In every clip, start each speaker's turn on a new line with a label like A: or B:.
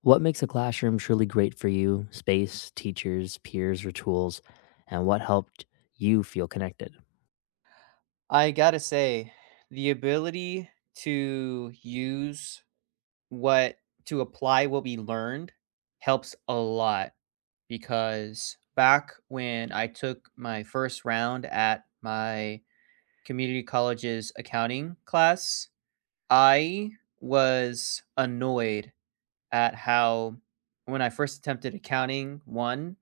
A: What makes a classroom truly great for you? Space, teachers, peers, or tools? And what helped you feel connected?
B: I gotta say, the ability to use what to apply what we learned helps a lot because back when I took my first round at my community college's accounting class, I was annoyed at how when I first attempted accounting one,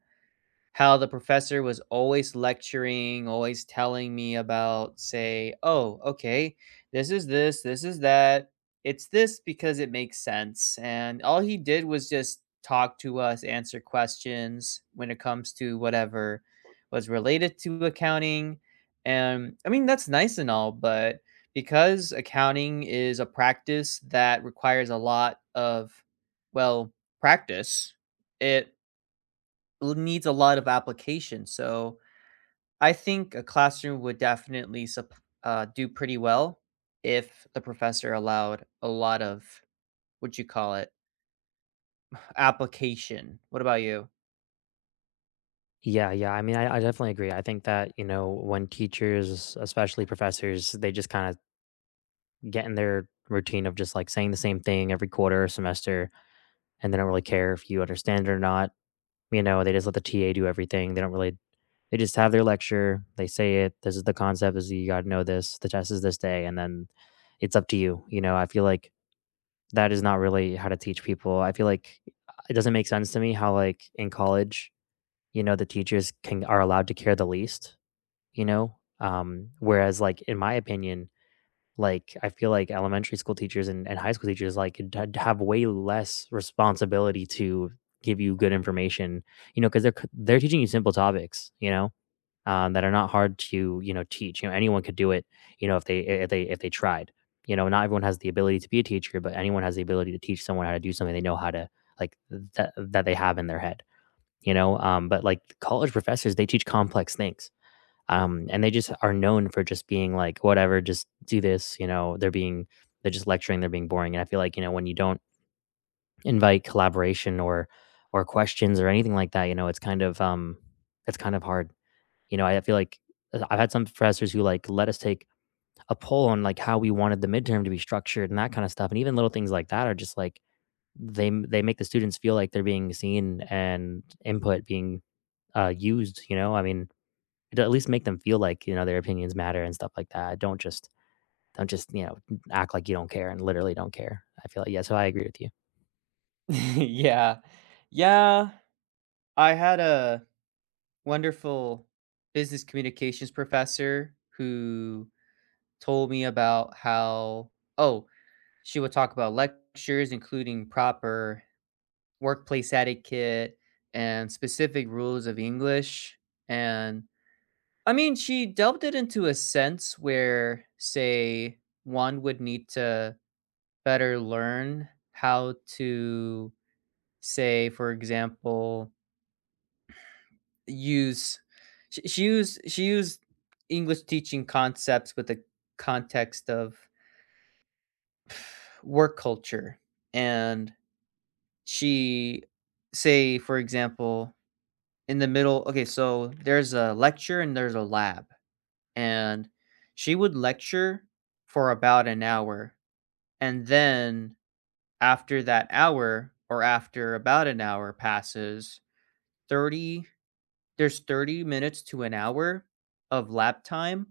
B: how the professor was always lecturing, always telling me about, say, oh, okay, this is this, this is that. It's this because it makes sense. And all he did was just talk to us, answer questions when it comes to whatever was related to accounting. And I mean, that's nice and all, but because accounting is a practice that requires a lot of, well, practice, it needs a lot of application. So I think a classroom would definitely do pretty well if the professor allowed a lot of what you call it application. What about you?
A: Yeah, yeah. I mean, I definitely agree. I think that, you know, when teachers, especially professors, they just kind of get in their routine of just like saying the same thing every quarter or semester, and they don't really care if you understand it or not. You know, they just let the TA do everything. They don't really, They just have their lecture. They say it. This is the concept. You got to know this. The test is this day. And then it's up to you. You know, I feel like That is not really how to teach people. I feel like it doesn't make sense to me how like in college, you know, the teachers can are allowed to care the least, you know? Whereas like in my opinion, like I feel like elementary school teachers and high school teachers like have way less responsibility to give you good information, you know, because they're teaching you simple topics, you know, that are not hard to, you know, teach. You know, anyone could do it. You know, if they if they tried. You know, not everyone has the ability to be a teacher, but anyone has the ability to teach someone how to do something they know how to, like, that they have in their head. You know, but like college professors, they teach complex things. And they just are known for just being like whatever, just do this. You know, they're just lecturing, they're being boring. And I feel like, you know, when you don't invite collaboration or questions or anything like that, you know, it's kind of hard, you know, I feel like I've had some professors who like let us take a poll on like how we wanted the midterm to be structured and that kind of stuff. And even little things like that are just like they make the students feel like they're being seen and input being used. You know, I mean, it'll at least make them feel like, you know, their opinions matter and stuff like that. Don't just, you know, act like you don't care and literally don't care. I feel like, yeah. So I agree with you.
B: Yeah, yeah. I had a wonderful business communications professor who told me about how oh she would talk about lectures, including proper workplace etiquette and specific rules of English. And I mean, she delved it into a sense where, say, one would need to better learn how to, say, for example, use. She used English teaching concepts with the context of work culture, and she, say, for example, in the middle okay, so there's a lecture and there's a lab, and she would lecture for about an hour, and then after that hour or after about an hour passes, 30 there's 30 minutes to an hour of lab time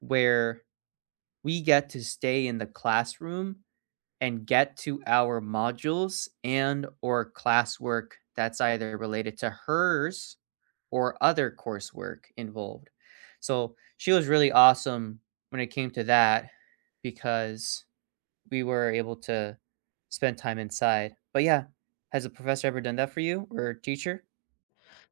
B: where we get to stay in the classroom and get to our modules and/or classwork that's either related to hers or other coursework involved. So she was really awesome when it came to that because we were able to spend time inside. But yeah, has a professor ever done that for you or a teacher?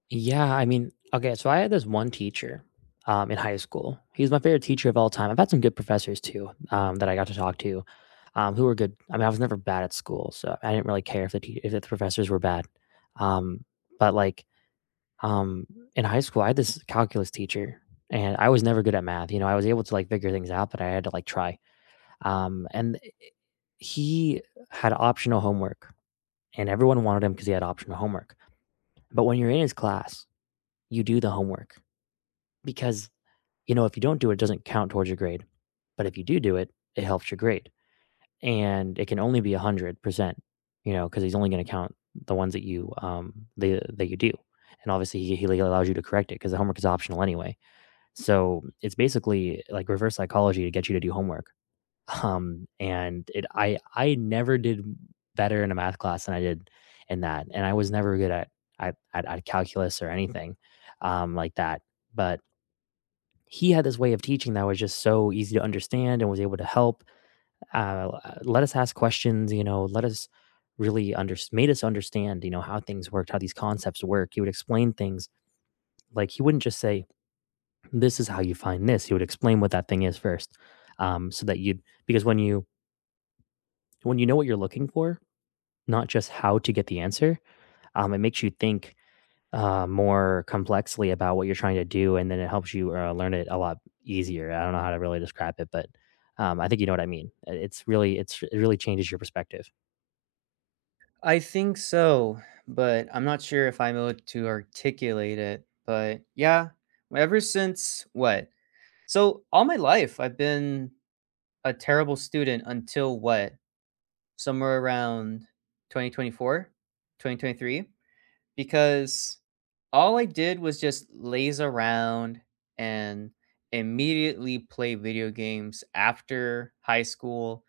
A: Yeah, I mean, okay, so I had this one teacher in high school. He was my favorite teacher of all time. I've had some good professors too, that I got to talk to, who were good. I mean, I was never bad at school, so I didn't really care if if the professors were bad. Um, but like um, in high school, I had this calculus teacher, and I was never good at math. You know, I was able to like figure things out, but I had to like try. And he had optional homework, and everyone wanted him because he had optional homework. But when you're in his class, you do the homework because, you know, if you don't do it, it doesn't count towards your grade. But if you do do it, it helps your grade. And it can only be 100%, you know, because he's only going to count the ones that you, that you do. And obviously allows you to correct it because the homework is optional anyway. So it's basically like reverse psychology to get you to do homework. And I never did better in a math class than I did in that. And I was never good at calculus or anything, like that. But he had this way of teaching that was just so easy to understand and was able to help, let us ask questions, you know, let us really under made us understand, you know, how things worked, how these concepts work. He would explain things, like he wouldn't just say, this is how you find this. He would explain what that thing is first, so that you'd because when you, when you know what you're looking for, not just how to get the answer, it makes you think more complexly about what you're trying to do, and then it helps you learn it a lot easier. I don't know how to really describe it, but I think you know what I mean. It's really, it's it really changes your perspective.
B: I think so, but I'm not sure if I'm able to articulate it. But yeah, ever since what? So all my life, I've been a terrible student until what? Somewhere around 2024, 2023. Because all I did was just laze around and immediately play video games after high school.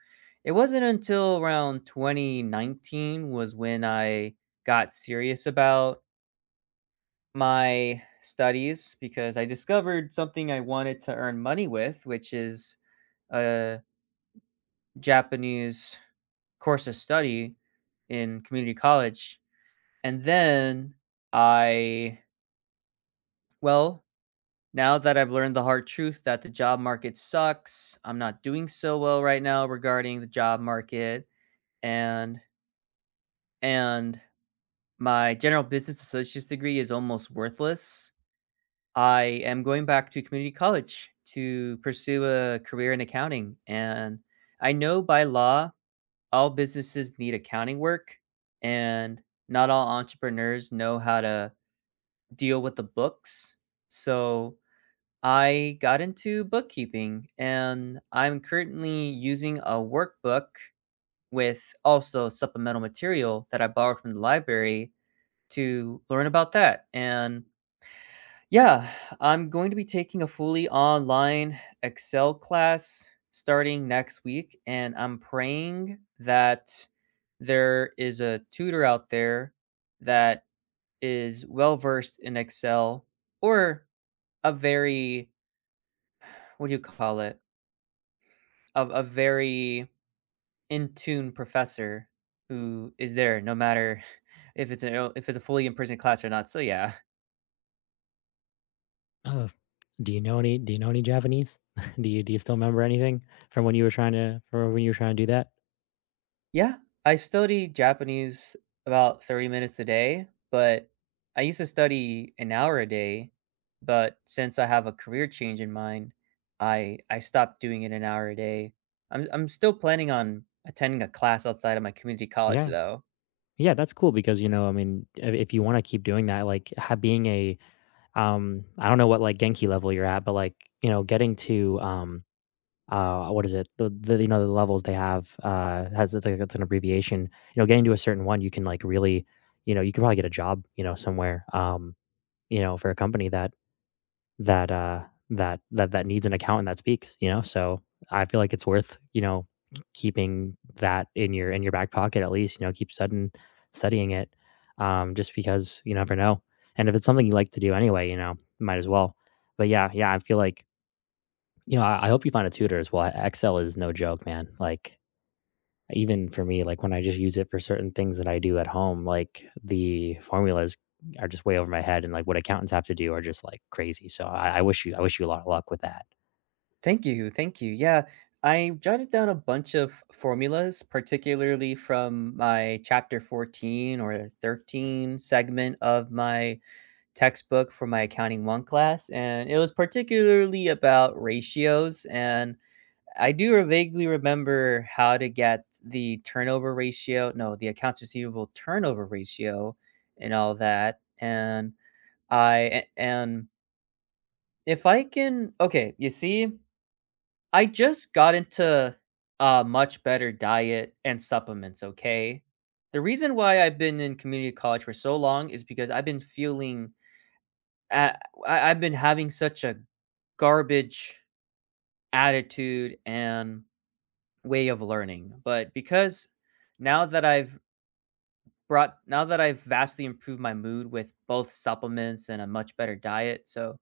B: It wasn't until around 2019 was when I got serious about my studies because I discovered something I wanted to earn money with, which is a Japanese course of study in community college. And then I, well, now that I've learned the hard truth that the job market sucks, I'm not doing so well right now regarding the job market and and my general business associate's degree is almost worthless. I am going back to community college to pursue a career in accounting and I know by law all businesses need accounting work and not all entrepreneurs know how to deal with the books. So I got into bookkeeping and I'm currently using a workbook with also supplemental material that I borrowed from the library to learn about that. And yeah, I'm going to be taking a fully online Excel class starting next week. And I'm praying that there is a tutor out there that is well versed in Excel or a very, what do you call it? Of a very in tune professor who is there no matter if it's a fully in person class or not. So yeah,
A: Oh, do you know any? Do you know any Japanese? Do you, do you still remember anything from when you were trying to, do that?
B: yeah, I study Japanese about 30 minutes a day, but I used to study an hour a day. But since I have a career change in mind, I stopped doing it an hour a day. I'm still planning on attending a class outside of my community college
A: Yeah,
B: though.
A: yeah, that's cool because, you know, I mean, if you want to keep doing that, like, ha- being a I don't know what like Genki level you're at, but like, you know, getting to what is it? The, you know, the levels they have, has, it's like it's an abbreviation. You know, getting to a certain one, you can like really, you know, you can probably get a job, you know, somewhere, you know, for a company that that, uh, that needs an accountant that speaks, you know? So, I feel like it's worth, you know, keeping that in your back pocket at least, you know, keep studying, studying it, just because you never know. And if it's something you like to do anyway, you know, might as well. But yeah, yeah, I feel like, you know, I hope you find a tutor as well. E Excel is no joke, man. Like, even for me, like when I just use it for certain things that I do at home, like the formulas are just way over my head, and like what accountants have to do are just like crazy. So I wish you, I wish you a lot of luck with that.
B: Thank you, thank you. Yeah, I jotted down a bunch of formulas, particularly from my chapter 14 or 13 segment of my textbook for my accounting 1 class, and it was particularly about ratios and I do vaguely remember how to get the turnover ratio, no, the accounts receivable turnover ratio and all that. And I and if I can, okay, you see I just got into a much better diet and supplements, okay? The reason why I've been in community college for so long is because I've been feeling uh, I've been having such a garbage attitude and way of learning. But because now that I've now that I've vastly improved my mood with both supplements and a much better diet, so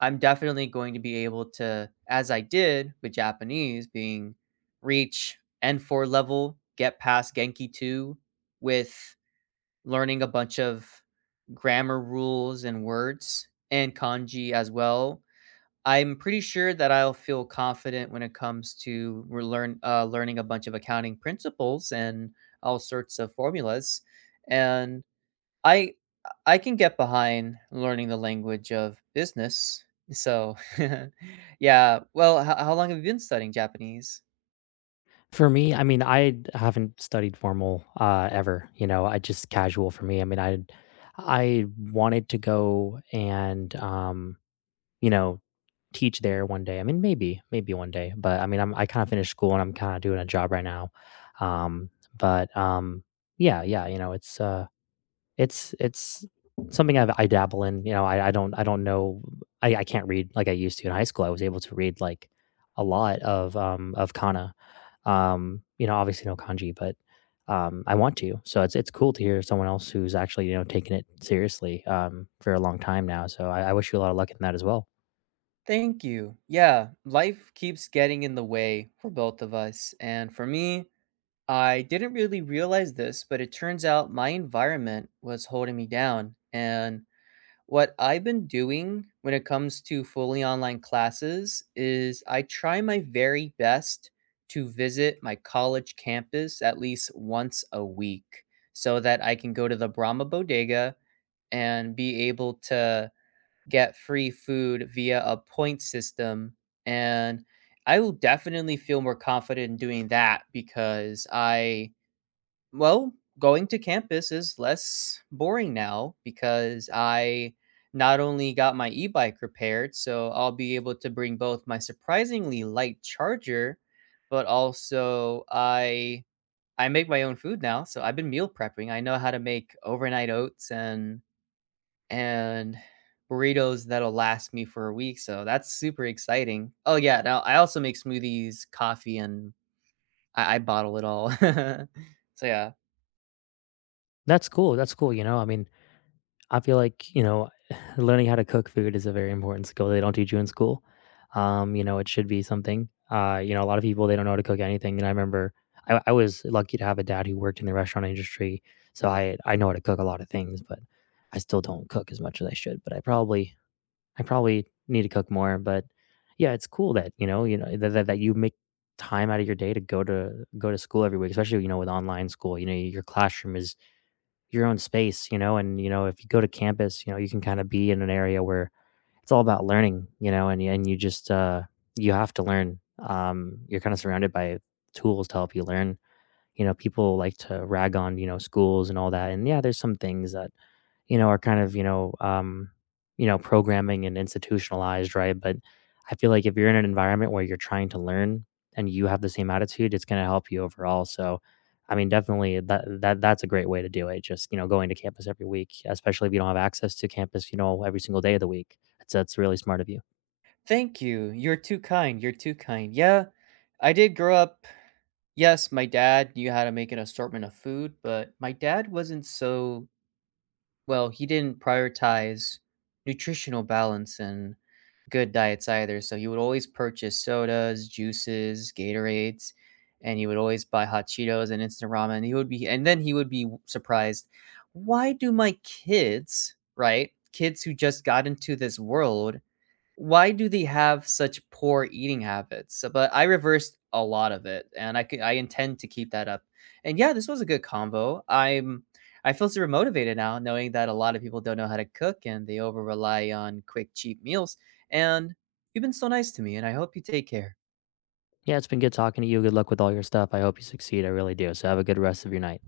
B: I'm definitely going to be able to, as I did with Japanese, being reach N4 level, get past Genki 2 with learning a bunch of grammar rules and words and kanji as well. I'm pretty sure that I'll feel confident when it comes to learning a bunch of accounting principles and all sorts of formulas. And I I can get behind learning the language of business. So, yeah. Well, how long have you been studying Japanese?
A: For me, I mean, I haven't studied formal, ever. You know, I just casual for me. I mean, I wanted to go and, you know, teach there one day. I mean, maybe maybe one day, but I mean, I kind of finished school and I'm kind of doing a job right now. Um, but yeah, yeah, you know, it's something I dabble in, you know, I, I don't know, I can't read like I used to in high school. I was able to read, like, a lot of kana. You know, obviously no kanji, but, I want to. So it's cool to hear someone else who's actually, you know, taking it seriously, for a long time now. So I wish you a lot of luck in that as well.
B: Thank you. Yeah, life keeps getting in the way for both of us. And for me, I didn't really realize this, but it turns out my environment was holding me down. And what I've been doing when it comes to fully online classes is I try my very best to visit my college campus at least once a week so that I can go to the Brahma Bodega and be able to get free food via a point system. And I will definitely feel more confident in doing that because I well, going to campus is less boring now because I not only got my e bike repaired, so I'll be able to bring both my surprisingly light charger, but also I. I make my own food now, so I've been meal prepping. I know how to make overnight oats and and burritos that'll last me for a week, so that's super exciting. Oh yeah, now I also make smoothies, coffee, and I bottle it all. So yeah,
A: That's cool, you know, I mean, I feel like, you know, learning how to cook food is a very important skill they don't teach you in school. You know, it should be something. You know, a lot of people they don't know how to cook anything. And I remember I was lucky to have a dad who worked in the restaurant industry, so I know how to cook a lot of things, but I still don't cook as much as I should. But I probably need to cook more. But yeah, it's cool that you know, you know, that that you make time out of your day to go to school every week, especially, you know, with online school. You know, your classroom is your own space, you know, and, you know, if you go to campus, you know, you can kind of be in an area where it's all about learning, you know, and you just you have to learn. You're kind of surrounded by tools to help you learn. You know, people like to rag on, you know, schools and all that. And yeah, there's some things that, you know, are kind of, you know, programming and institutionalized, right? But I feel like if you're in an environment where you're trying to learn and you have the same attitude, it's going to help you overall. So, I mean, definitely that's a great way to do it. Just, you know, going to campus every week, especially if you don't have access to campus, you know, every single day of the week. That's really smart of you.
B: thank you. You're too kind, you're too kind. Yeah, I did grow up yes, my dad knew how to make an assortment of food, but my dad wasn't so well, he didn't prioritize nutritional balance and good diets either, so he would always purchase sodas, juices, Gatorades, and he would always buy hot Cheetos and instant ramen, he would be and then he would be surprised, "Why do my kids" right? Kids who just got into this world why do they have such poor eating habits? So- but I reversed a lot of it, and I intend to keep that up. And yeah, this was a good combo. I'm I feel super motivated now, knowing that a lot of people don't know how to cook and they over rely on quick, cheap meals. And you've been so nice to me, and I hope you take care.
A: Yeah, it's been good talking to you. Good luck with all your stuff. I hope you succeed. I really do. So have a good rest of your night.